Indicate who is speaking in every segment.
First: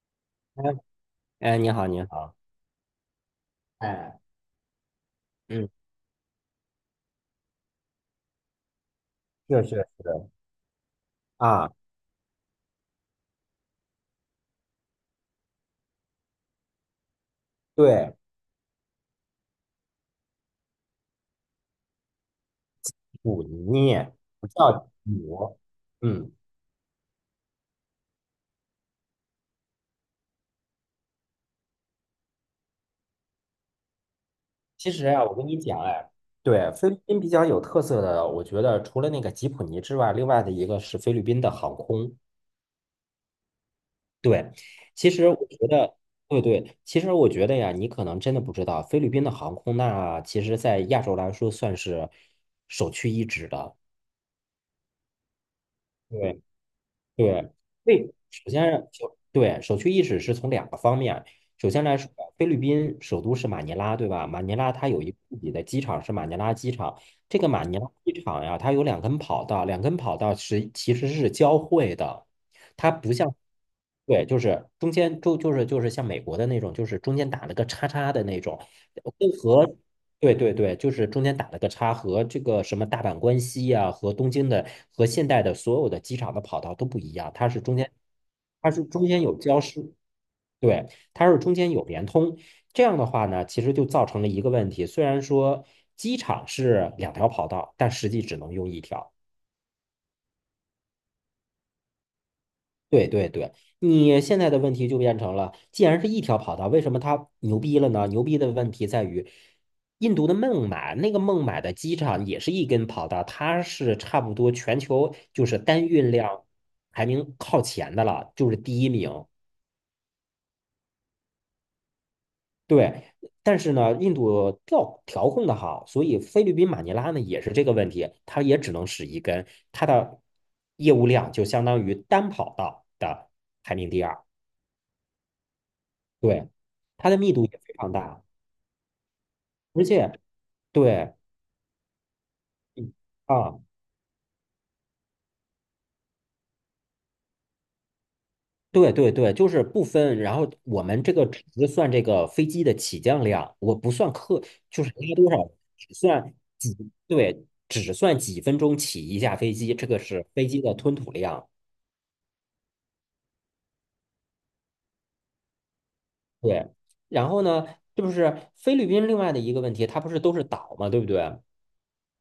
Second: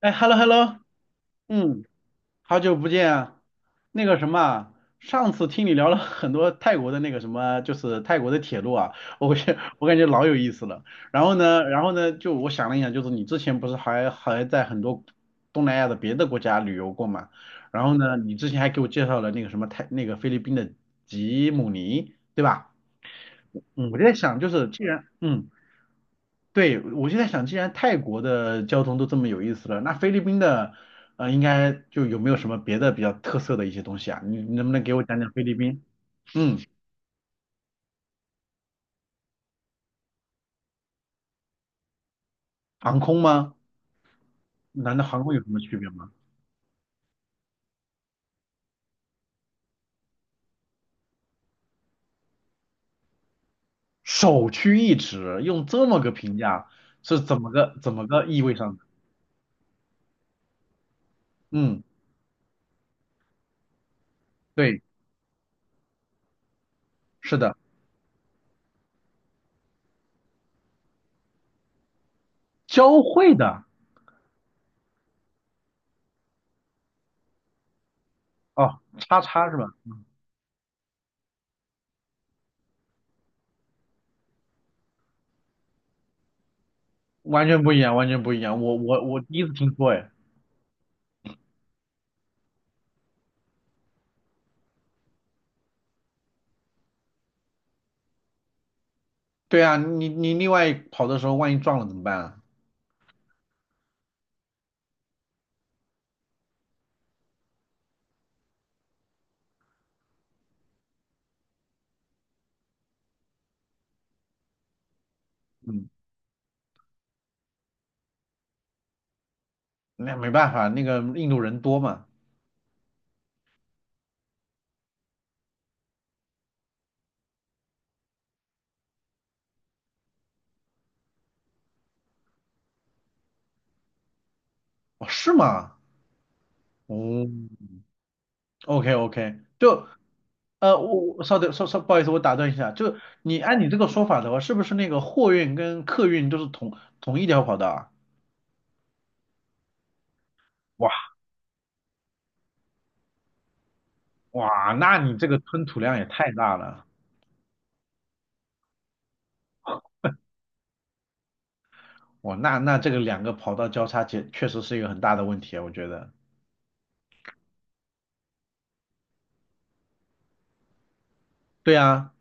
Speaker 1: 哎，hello
Speaker 2: 哎，
Speaker 1: hello，
Speaker 2: 哎，你
Speaker 1: 嗯，
Speaker 2: 好，你好。
Speaker 1: 好久不见啊。那个
Speaker 2: 哎，
Speaker 1: 什么啊，上次听
Speaker 2: 嗯，
Speaker 1: 你聊了很多泰国的那个什么，就是泰国的铁路啊，我感觉
Speaker 2: 是
Speaker 1: 我
Speaker 2: 是
Speaker 1: 感觉老
Speaker 2: 是
Speaker 1: 有意思了。然后呢，
Speaker 2: 啊。
Speaker 1: 然后呢，就我想了一想，就是你之前不是还在很多东南亚的别的国家旅游过嘛？然后
Speaker 2: 对，
Speaker 1: 呢，你之前还给我介绍了那个什么那个菲律宾的吉姆尼，对吧？
Speaker 2: 普
Speaker 1: 嗯，
Speaker 2: 尼。
Speaker 1: 我就在想，
Speaker 2: 不
Speaker 1: 就是
Speaker 2: 叫
Speaker 1: 既然。
Speaker 2: 普。嗯，
Speaker 1: 对，我就在想，既然泰国的交通都这么有意思了，那菲律宾的，应该就有没有什么别的比较特色的一些东西啊？你能不能
Speaker 2: 其
Speaker 1: 给我
Speaker 2: 实
Speaker 1: 讲
Speaker 2: 啊，
Speaker 1: 讲
Speaker 2: 我
Speaker 1: 菲
Speaker 2: 跟
Speaker 1: 律
Speaker 2: 你讲，
Speaker 1: 宾？
Speaker 2: 哎。
Speaker 1: 嗯，
Speaker 2: 对，菲律宾比较有特色的，我觉得除了那个吉普尼之外，另外的一个是菲律宾的航空。
Speaker 1: 航空吗？
Speaker 2: 对，
Speaker 1: 难道
Speaker 2: 其
Speaker 1: 航
Speaker 2: 实
Speaker 1: 空
Speaker 2: 我
Speaker 1: 有什么
Speaker 2: 觉
Speaker 1: 区别
Speaker 2: 得，
Speaker 1: 吗？
Speaker 2: 对对，其实我觉得呀，你可能真的不知道，菲律宾的航空那其实在亚洲来说算是首屈一指的。
Speaker 1: 首屈一指，用这么个评
Speaker 2: 对，
Speaker 1: 价是怎么
Speaker 2: 对，
Speaker 1: 个怎么
Speaker 2: 对，
Speaker 1: 个意
Speaker 2: 首
Speaker 1: 味
Speaker 2: 先
Speaker 1: 上的？
Speaker 2: 是首对首屈一指是从两个方面。首
Speaker 1: 嗯，
Speaker 2: 先来说，菲律宾首都是马尼拉，对吧？马尼拉
Speaker 1: 对，
Speaker 2: 它有一个自己的机场，是马尼拉机场。
Speaker 1: 是
Speaker 2: 这个
Speaker 1: 的，
Speaker 2: 马尼拉机场呀，它有两根跑道，两根跑道是其实是交汇的。它
Speaker 1: 交
Speaker 2: 不像……
Speaker 1: 汇的。
Speaker 2: 对，就是中间就是像美国的那种，就是中间打了个叉叉的那种。
Speaker 1: 哦，叉
Speaker 2: 跟
Speaker 1: 叉是吧？
Speaker 2: 和对对对，就是中间打了个叉，和这个什么大阪关西呀、和东京的和现代的所有的机场的跑道都不一样。
Speaker 1: 完
Speaker 2: 它是
Speaker 1: 全不
Speaker 2: 中
Speaker 1: 一
Speaker 2: 间……
Speaker 1: 样，完全不一样。
Speaker 2: 它
Speaker 1: 我
Speaker 2: 是
Speaker 1: 我
Speaker 2: 中
Speaker 1: 我
Speaker 2: 间
Speaker 1: 第
Speaker 2: 有
Speaker 1: 一次
Speaker 2: 交
Speaker 1: 听说，
Speaker 2: 失，
Speaker 1: 哎。
Speaker 2: 对，它是中间有联通。这样的话呢，其实就造成了一个问题，虽然说机场是两条跑道，但实际只能用一条。
Speaker 1: 对啊，你另外跑的时候，万一撞了怎么办啊？
Speaker 2: 对对对，你现在的问题就变成了，既然是一条跑道，为什么它牛逼了呢？牛逼的问题在于，印度的孟买，那个孟买的机场也是一根跑道，它是差不多全球就是
Speaker 1: 嗯。
Speaker 2: 单运量排名靠前的了，就是第一名。
Speaker 1: 那没办法，那个印度人多嘛。
Speaker 2: 对，但是呢，印度调控的好，所以菲律宾马尼拉呢也是这个问题，它也只能使一根，它的业务量就相当于单跑道的排名第二。
Speaker 1: 哦，是吗？
Speaker 2: 对，它的
Speaker 1: 哦
Speaker 2: 密度也非常大，
Speaker 1: ，OK OK，
Speaker 2: 而
Speaker 1: 就
Speaker 2: 且
Speaker 1: 我
Speaker 2: 对，
Speaker 1: 我稍等，稍稍不好意思，我打断一下，
Speaker 2: 嗯
Speaker 1: 就你
Speaker 2: 啊，
Speaker 1: 按你这个说法的话，是不是那个货运跟客运都是同一条跑道啊？
Speaker 2: 对对对，就是不分。然后我
Speaker 1: 哇
Speaker 2: 们这个只是算这个飞机的起降量，我不算客，
Speaker 1: 哇，
Speaker 2: 就是
Speaker 1: 那
Speaker 2: 拉
Speaker 1: 你这
Speaker 2: 多
Speaker 1: 个
Speaker 2: 少，
Speaker 1: 吞吐
Speaker 2: 只
Speaker 1: 量也太
Speaker 2: 算
Speaker 1: 大
Speaker 2: 几，
Speaker 1: 了。
Speaker 2: 对，只算几分钟起一架飞机，这个是飞机的吞吐量。
Speaker 1: 哇，那这个两个跑道交叉，确实是一个很大的问题啊，我觉得。
Speaker 2: 对，然后呢，就是菲律宾另外的一个问题，它不是都是岛嘛，对不对？
Speaker 1: 对啊。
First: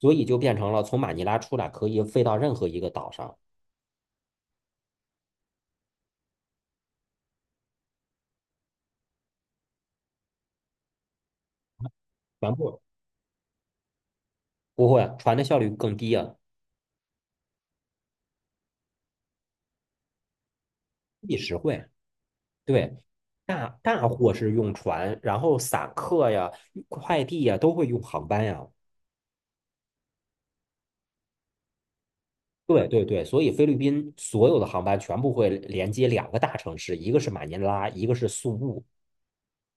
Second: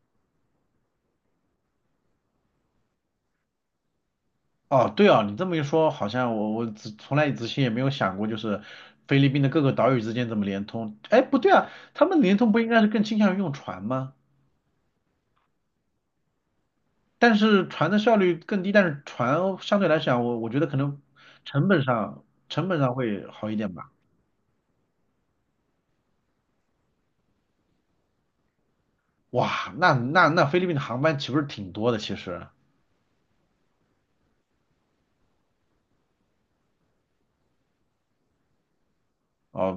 Speaker 2: 所以就变成了从马尼拉出来可以飞到任何一个岛上。
Speaker 1: 哦，对哦，你这么一说，好像我之从来之前也没有想过，就是菲律宾的各个岛屿之间怎么联通。哎，不对啊，他们联通
Speaker 2: 全
Speaker 1: 不应
Speaker 2: 部
Speaker 1: 该是更倾向于用船吗？
Speaker 2: 不会，船的效率更低啊。
Speaker 1: 但是船的效率更低，但是船相对来讲，我觉得可能
Speaker 2: 地实
Speaker 1: 成本
Speaker 2: 惠。
Speaker 1: 上成本上
Speaker 2: 对，
Speaker 1: 会好一
Speaker 2: 大
Speaker 1: 点吧。
Speaker 2: 大货是用船，然后散客呀、快递呀都会用航班呀。
Speaker 1: 哇，那菲律宾的航班岂不是挺多的？其实
Speaker 2: 对对对，所以菲律宾所有的航班全部会连接两个大城市，一个是马尼拉，一个是宿务。
Speaker 1: 哦，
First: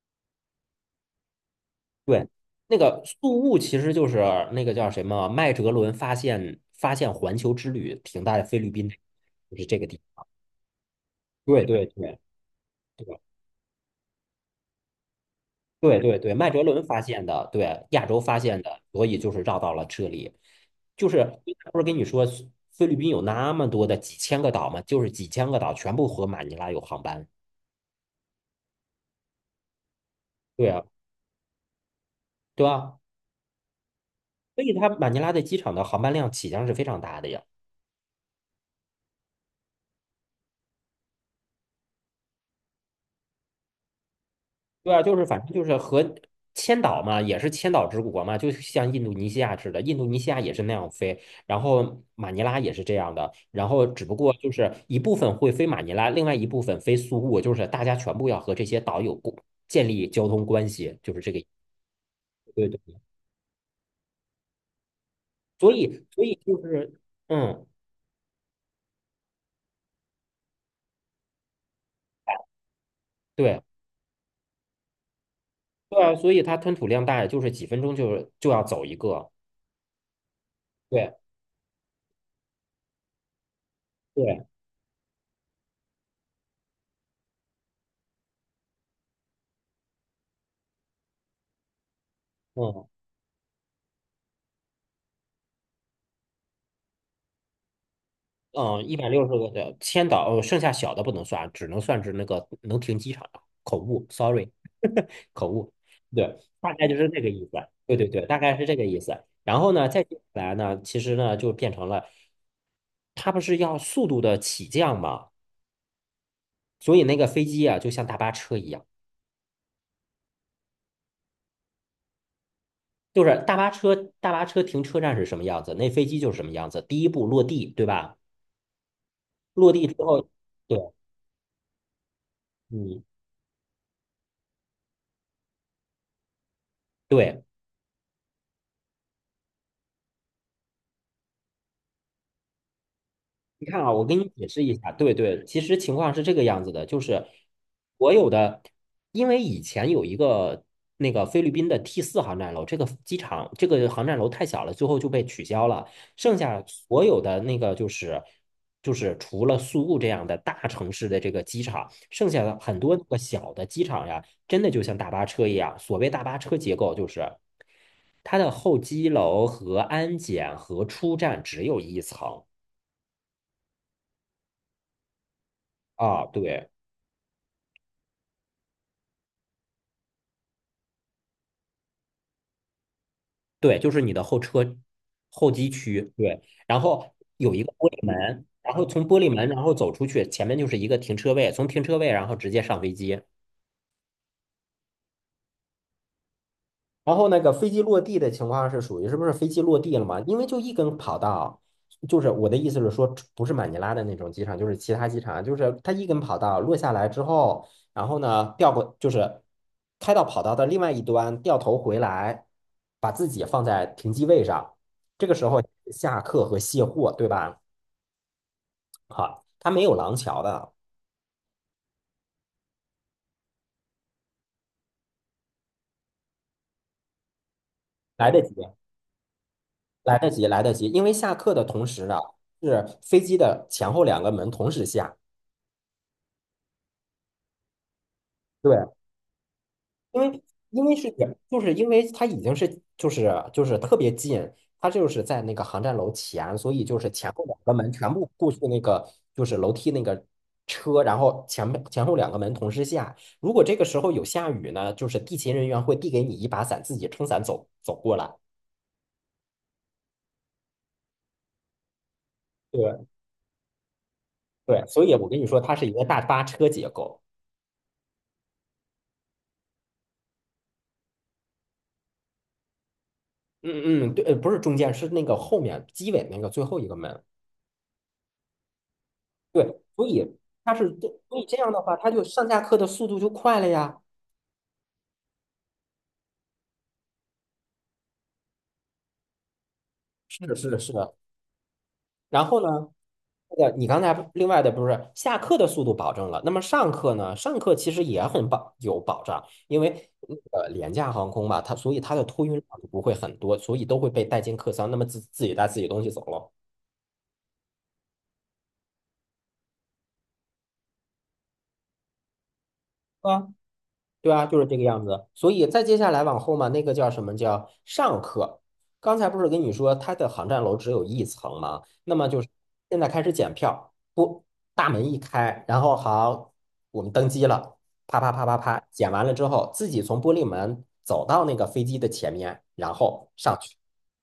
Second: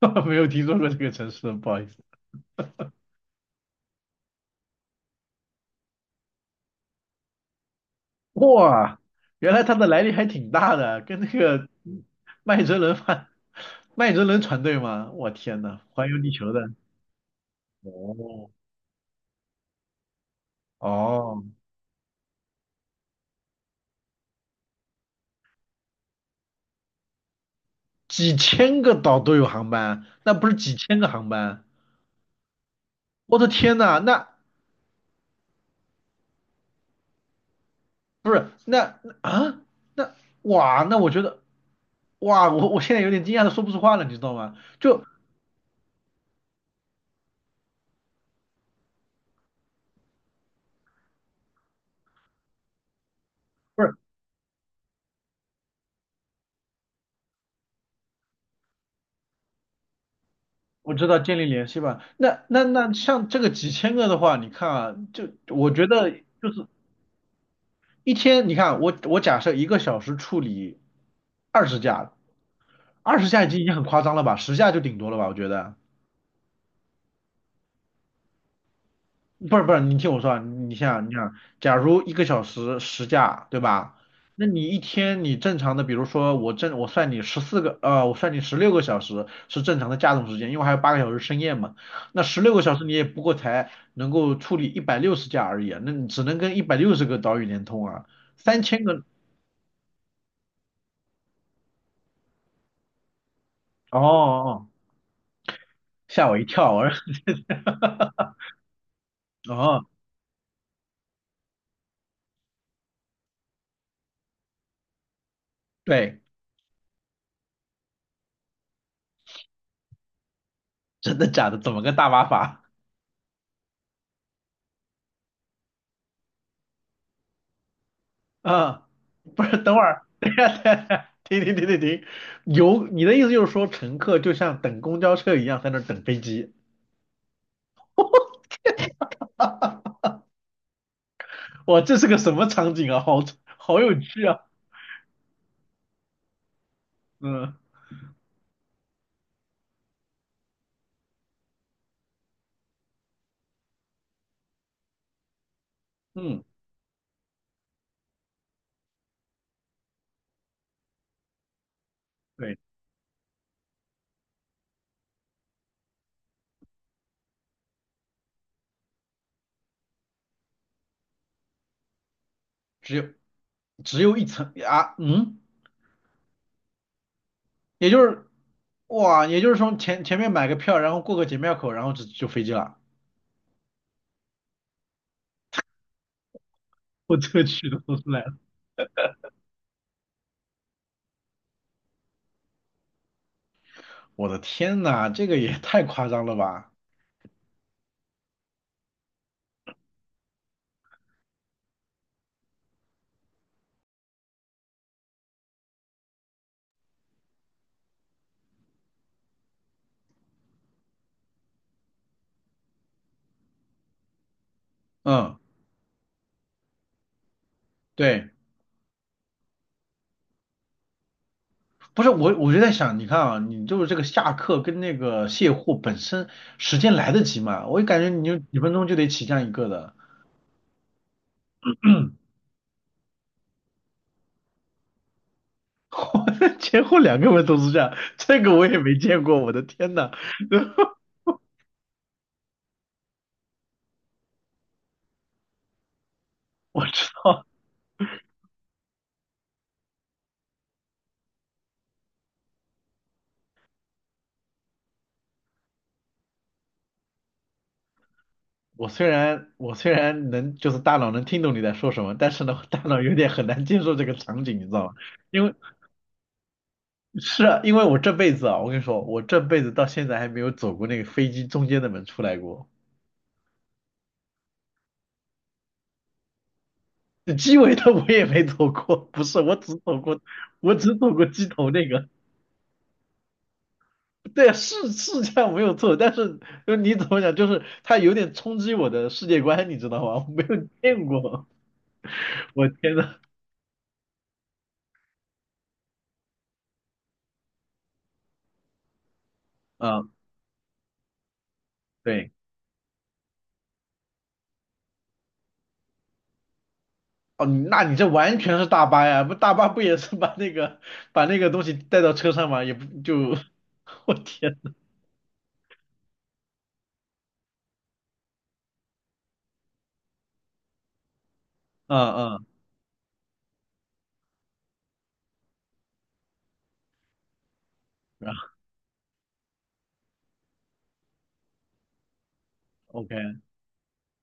Speaker 1: 没有听说过这个城市，不好意思。
Speaker 2: 对，那个宿务其实就是那个叫什么麦哲伦发现环球之旅停在菲律宾，
Speaker 1: 哇，原
Speaker 2: 就
Speaker 1: 来
Speaker 2: 是
Speaker 1: 它
Speaker 2: 这
Speaker 1: 的
Speaker 2: 个地。
Speaker 1: 来历还挺大的，跟那
Speaker 2: 对
Speaker 1: 个
Speaker 2: 对对
Speaker 1: 麦哲伦
Speaker 2: 对
Speaker 1: 饭、麦哲伦船队吗？我天呐，
Speaker 2: 对
Speaker 1: 环游
Speaker 2: 对
Speaker 1: 地
Speaker 2: 对，麦
Speaker 1: 球的。
Speaker 2: 哲伦发现的，对，亚洲发
Speaker 1: 哦
Speaker 2: 现的，所以就是绕到了这里。就是
Speaker 1: 哦，
Speaker 2: 不是跟你说菲律宾有那么多的几千个岛吗？就是几千个岛全部和马尼拉有航班。
Speaker 1: 几千个岛都有航班，那不是
Speaker 2: 对
Speaker 1: 几
Speaker 2: 啊，
Speaker 1: 千个航班？
Speaker 2: 对吧？
Speaker 1: 我的天呐。那
Speaker 2: 所以它马尼拉的机场的航班量起降是非常大的呀。
Speaker 1: 不是那那啊那哇，那我觉得，哇，我现在有点惊讶的说不出话了，你知道吗？
Speaker 2: 对啊，
Speaker 1: 就，
Speaker 2: 就是反正就是和千岛嘛，也是千岛之国嘛，就像印度尼西亚似的，印度尼西亚也是那样飞，然后马尼拉也是这样的，然
Speaker 1: 不
Speaker 2: 后
Speaker 1: 是，
Speaker 2: 只不过就是一部分会飞马尼拉，另外一部分飞苏务，就是大家全部要和这些岛有过建立交通关
Speaker 1: 我
Speaker 2: 系，
Speaker 1: 知
Speaker 2: 就
Speaker 1: 道
Speaker 2: 是这
Speaker 1: 建
Speaker 2: 个意
Speaker 1: 立联
Speaker 2: 思。
Speaker 1: 系吧？那那
Speaker 2: 对对，
Speaker 1: 那像这个几千个的话，你看啊，就我
Speaker 2: 所
Speaker 1: 觉
Speaker 2: 以
Speaker 1: 得。
Speaker 2: 所以
Speaker 1: 就
Speaker 2: 就
Speaker 1: 是。
Speaker 2: 是嗯，
Speaker 1: 一天，你看我假设一个小时处理二十架，二十架已经
Speaker 2: 对，
Speaker 1: 很夸张了吧，十架就顶多了吧，我觉得。
Speaker 2: 对啊，所以它吞吐量大，就是几分钟就要走一个。
Speaker 1: 不是不是，你听我说啊，你想你
Speaker 2: 对
Speaker 1: 想，假如一个小时十架，对吧？那
Speaker 2: 对，
Speaker 1: 你一天你正常的，比如说我算你14个，我算你十六个小时是正常的架动时间，因为还有8个小时深夜嘛。那十六个小时
Speaker 2: 嗯。
Speaker 1: 你也不过才能够处理160架而已啊，那你只能跟160个岛屿连通啊，三千
Speaker 2: 嗯，一
Speaker 1: 个，
Speaker 2: 百六十个的千岛，哦剩下小的不能算，只能算是那个能停机场的。口
Speaker 1: 哦哦，
Speaker 2: 误，sorry。
Speaker 1: 哦，
Speaker 2: 口误。
Speaker 1: 吓
Speaker 2: 对，
Speaker 1: 我一跳，
Speaker 2: 大
Speaker 1: 我
Speaker 2: 概就
Speaker 1: 说。
Speaker 2: 是这个意思。对对对，大概是这个意思。然后
Speaker 1: 哦，
Speaker 2: 呢，再接下来呢，其实呢就变成了，它不是要速度的起降嘛，
Speaker 1: 对，
Speaker 2: 所以那个飞机啊，就像大巴车一样。
Speaker 1: 真的假的？怎么个大麻法？
Speaker 2: 就是大巴车，大巴车停车站是什么样子，那飞机就是什么样子。第一步落地，对吧？
Speaker 1: 嗯，不是，
Speaker 2: 落
Speaker 1: 等会
Speaker 2: 地之
Speaker 1: 儿，
Speaker 2: 后，
Speaker 1: 等一下，
Speaker 2: 对，
Speaker 1: 等一下，停停停停停，有
Speaker 2: 嗯。
Speaker 1: 你的意思就是说，乘客就像等公交车一样在那儿等飞机？
Speaker 2: 对，
Speaker 1: 哇，这是个什么场景啊？好
Speaker 2: 你
Speaker 1: 好
Speaker 2: 看啊，
Speaker 1: 有
Speaker 2: 我给
Speaker 1: 趣
Speaker 2: 你
Speaker 1: 啊！
Speaker 2: 解释一下，对对，其实情况是这个样子的，就是
Speaker 1: 嗯
Speaker 2: 所有的，因为以前有一个那个菲律宾的 T4航站楼，这个机场这个航站楼太小了，最后就被取消了，剩
Speaker 1: 嗯，
Speaker 2: 下所有的那个就是除了宿务这样的大城市的这个机场，剩下
Speaker 1: 对，
Speaker 2: 的很多个小的机场呀，真的就像大巴车一样，所谓大巴车结构就是它的候机楼和安检和出站只有一层
Speaker 1: 只有只有一层啊，
Speaker 2: 啊，对。
Speaker 1: 也就是也就是说前面买个票，然后过个检票口，然后就飞机了。
Speaker 2: 对，就是你的候车候机区，对，然后
Speaker 1: 我这个
Speaker 2: 有一
Speaker 1: 去
Speaker 2: 个
Speaker 1: 的
Speaker 2: 玻
Speaker 1: 都
Speaker 2: 璃
Speaker 1: 出来了，
Speaker 2: 门，然后从玻璃门然后走出去，前面就是一个停车位，从停车位然后直接上飞机。
Speaker 1: 我的天呐，这个也太夸张了吧？
Speaker 2: 然后那个飞机落地的情况是属于是不是飞机落地了嘛？因为就一根跑道，就是我的意思是说，不是马尼拉的那种机场，就是其他机场，就是它一根跑道落下来之后，然后呢掉过就是开到跑道的另外一端，掉头回来，把自己放在停机位上，这个
Speaker 1: 嗯，
Speaker 2: 时候下客和卸货，对吧？
Speaker 1: 对。
Speaker 2: 好，它没有廊桥的。
Speaker 1: 不是，我，我就在想，你看啊，你就是这个下课跟那个卸货本身时间来得及吗？我就感觉你
Speaker 2: 来
Speaker 1: 就
Speaker 2: 得及，
Speaker 1: 几分钟就得起降一个的，
Speaker 2: 来得及，来得及，因为下客的同时啊，是飞机的前后两个门同时下。
Speaker 1: 前后两个门都是这样，这个我也
Speaker 2: 对，
Speaker 1: 没见过，我的天呐。
Speaker 2: 因为因为是就是因为它已经是就是就是特别近，它就是在那个航站楼前，所
Speaker 1: 我
Speaker 2: 以就
Speaker 1: 知
Speaker 2: 是前后
Speaker 1: 道，
Speaker 2: 两个门全部过去那个就是楼梯那个车，然后前后两个门同时下。如果这个时候有下雨呢，就是地勤人员会递给你一把伞，自己撑伞走过来。
Speaker 1: 我虽然能就是大脑能听懂你在说什么，但是呢，我大脑
Speaker 2: 对
Speaker 1: 有点很难接受这个场景，你知
Speaker 2: 对，
Speaker 1: 道吗？
Speaker 2: 所以我跟
Speaker 1: 因
Speaker 2: 你
Speaker 1: 为
Speaker 2: 说，它是一个大巴车结构。
Speaker 1: 是啊，因为我这辈子啊，我跟你说，我这辈子到现在还没有走过那个飞机中间的门出来过。
Speaker 2: 嗯嗯，对，不是中间，是那个后面机尾那个最后一个门。
Speaker 1: 鸡尾的我也没走过，不是，我
Speaker 2: 对，
Speaker 1: 只走
Speaker 2: 所
Speaker 1: 过，
Speaker 2: 以
Speaker 1: 我只走过
Speaker 2: 所以
Speaker 1: 鸡
Speaker 2: 这
Speaker 1: 头
Speaker 2: 样的
Speaker 1: 那
Speaker 2: 话，
Speaker 1: 个。
Speaker 2: 它就上下课的速度就快了呀。
Speaker 1: 对啊，是这样没有错，但是就你怎么讲，就是它有点冲击我的世界观，你知道吗？我没
Speaker 2: 是的，
Speaker 1: 有
Speaker 2: 是的，是
Speaker 1: 见
Speaker 2: 的。
Speaker 1: 过，
Speaker 2: 然后
Speaker 1: 我
Speaker 2: 呢，
Speaker 1: 天呐。
Speaker 2: 那个你刚才另外的不是下课的速度保证了，那么上课呢？上课其实也有保障，因
Speaker 1: 嗯，
Speaker 2: 为廉价航空嘛，它所以它的
Speaker 1: 对，
Speaker 2: 托运量不会很多，所以都会被带进客舱，那么自己带自己东西走了。
Speaker 1: 哦，那你这完全是大巴呀，不大巴不也是把那个东西带到车上吗？也不就，
Speaker 2: 啊。
Speaker 1: 我
Speaker 2: 对啊，就
Speaker 1: 天。
Speaker 2: 是这个样子。所以再接下来往后嘛，那个叫什么叫上课？刚才不是跟你说它的航站楼只有一层吗？
Speaker 1: 嗯
Speaker 2: 那么就
Speaker 1: 嗯，
Speaker 2: 是现在开始检票，不，大门一开，然后好，我们登机了，啪啪
Speaker 1: 然后
Speaker 2: 啪啪啪，检完了之后，自己从玻璃门走到那个飞机的前面，然后
Speaker 1: OK，
Speaker 2: 上去。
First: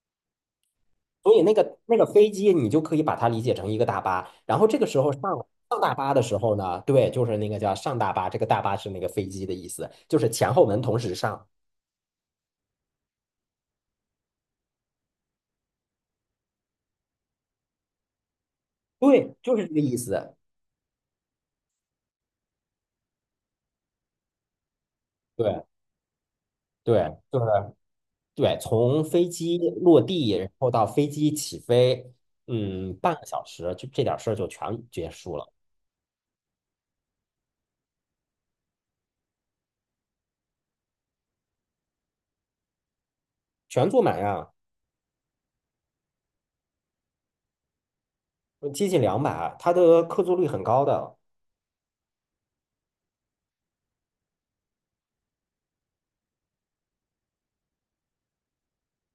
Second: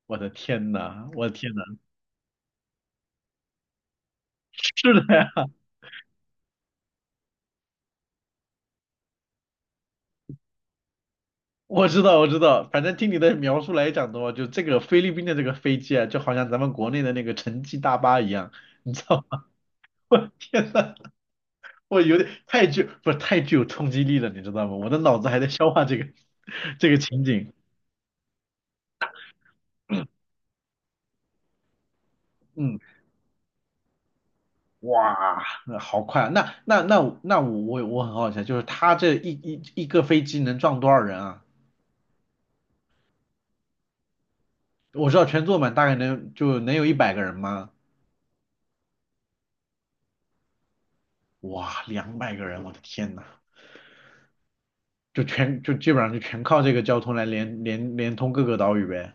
Speaker 1: 我的天呐，我的
Speaker 2: 所以
Speaker 1: 天
Speaker 2: 那
Speaker 1: 呐，
Speaker 2: 个那个飞机，你就可以把它理解成一个大巴。然后这个
Speaker 1: 是
Speaker 2: 时候
Speaker 1: 的
Speaker 2: 上
Speaker 1: 呀。
Speaker 2: 上大巴的时候呢，对，就是那个叫上大巴，这个大巴是那个飞机的意思，就是前后门同时上。
Speaker 1: 我知道，我知道，反正听你的描述来讲的话，就这个菲律宾的这个飞机啊，就好像咱们国内的那个城际大巴一样，你知道
Speaker 2: 对，
Speaker 1: 吗？
Speaker 2: 就是这个意 思。
Speaker 1: 天呐，我有点太具，不是太具有冲击力了，你知道吗？我的脑子还在
Speaker 2: 对
Speaker 1: 消化这个 这个
Speaker 2: 对，
Speaker 1: 情
Speaker 2: 就是
Speaker 1: 景。
Speaker 2: 对，从飞机落地，然后到飞机起飞，
Speaker 1: 嗯，
Speaker 2: 嗯，半个小时，就这点事儿就全结束
Speaker 1: 哇，
Speaker 2: 了。
Speaker 1: 那好快啊！那我很好奇啊，就是他这一个飞机能撞多少人啊？
Speaker 2: 全坐满呀，
Speaker 1: 我知道全坐满大概就能有100个人吗？
Speaker 2: 接近200，它的客座率很高的。
Speaker 1: 哇，200个人，我的天呐！就全就基本上就全靠这个交通来连通各个岛屿呗。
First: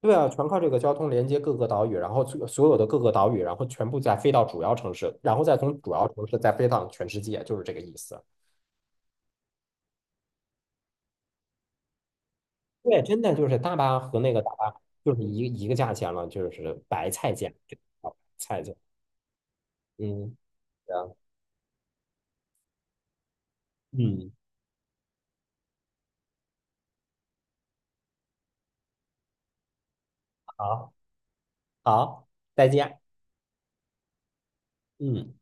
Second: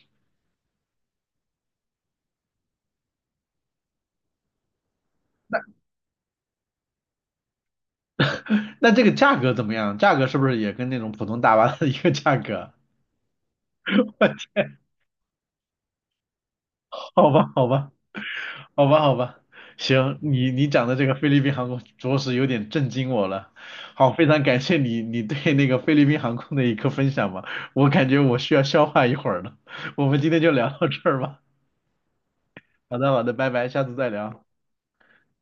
Speaker 2: 对啊，全靠这个交通连接各个岛屿，然后所有的各个岛屿，然后全部再飞到主要城市，然后再从主要城市再飞到全世界，就是这个意思。
Speaker 1: 那这个价格怎么样？价格是不是也跟那种普通大巴的一个价格？
Speaker 2: 对，真的就是大巴和那个大巴就是一个一个价钱了，就是白
Speaker 1: 好
Speaker 2: 菜价，
Speaker 1: 吧，好
Speaker 2: 这个
Speaker 1: 吧，
Speaker 2: 叫白菜价。
Speaker 1: 好吧，好吧，行，
Speaker 2: 嗯，
Speaker 1: 你讲的
Speaker 2: 对
Speaker 1: 这
Speaker 2: 啊，
Speaker 1: 个菲律宾航空着实有点震惊我了。好，非
Speaker 2: 嗯，
Speaker 1: 常感谢你对那个菲律宾航空的一个分享吧，我感觉我需要消化一会儿了。我们今天就聊到
Speaker 2: 好，
Speaker 1: 这儿吧。
Speaker 2: 好，再
Speaker 1: 好
Speaker 2: 见。
Speaker 1: 的，好的，拜拜，下次再聊。
Speaker 2: 嗯。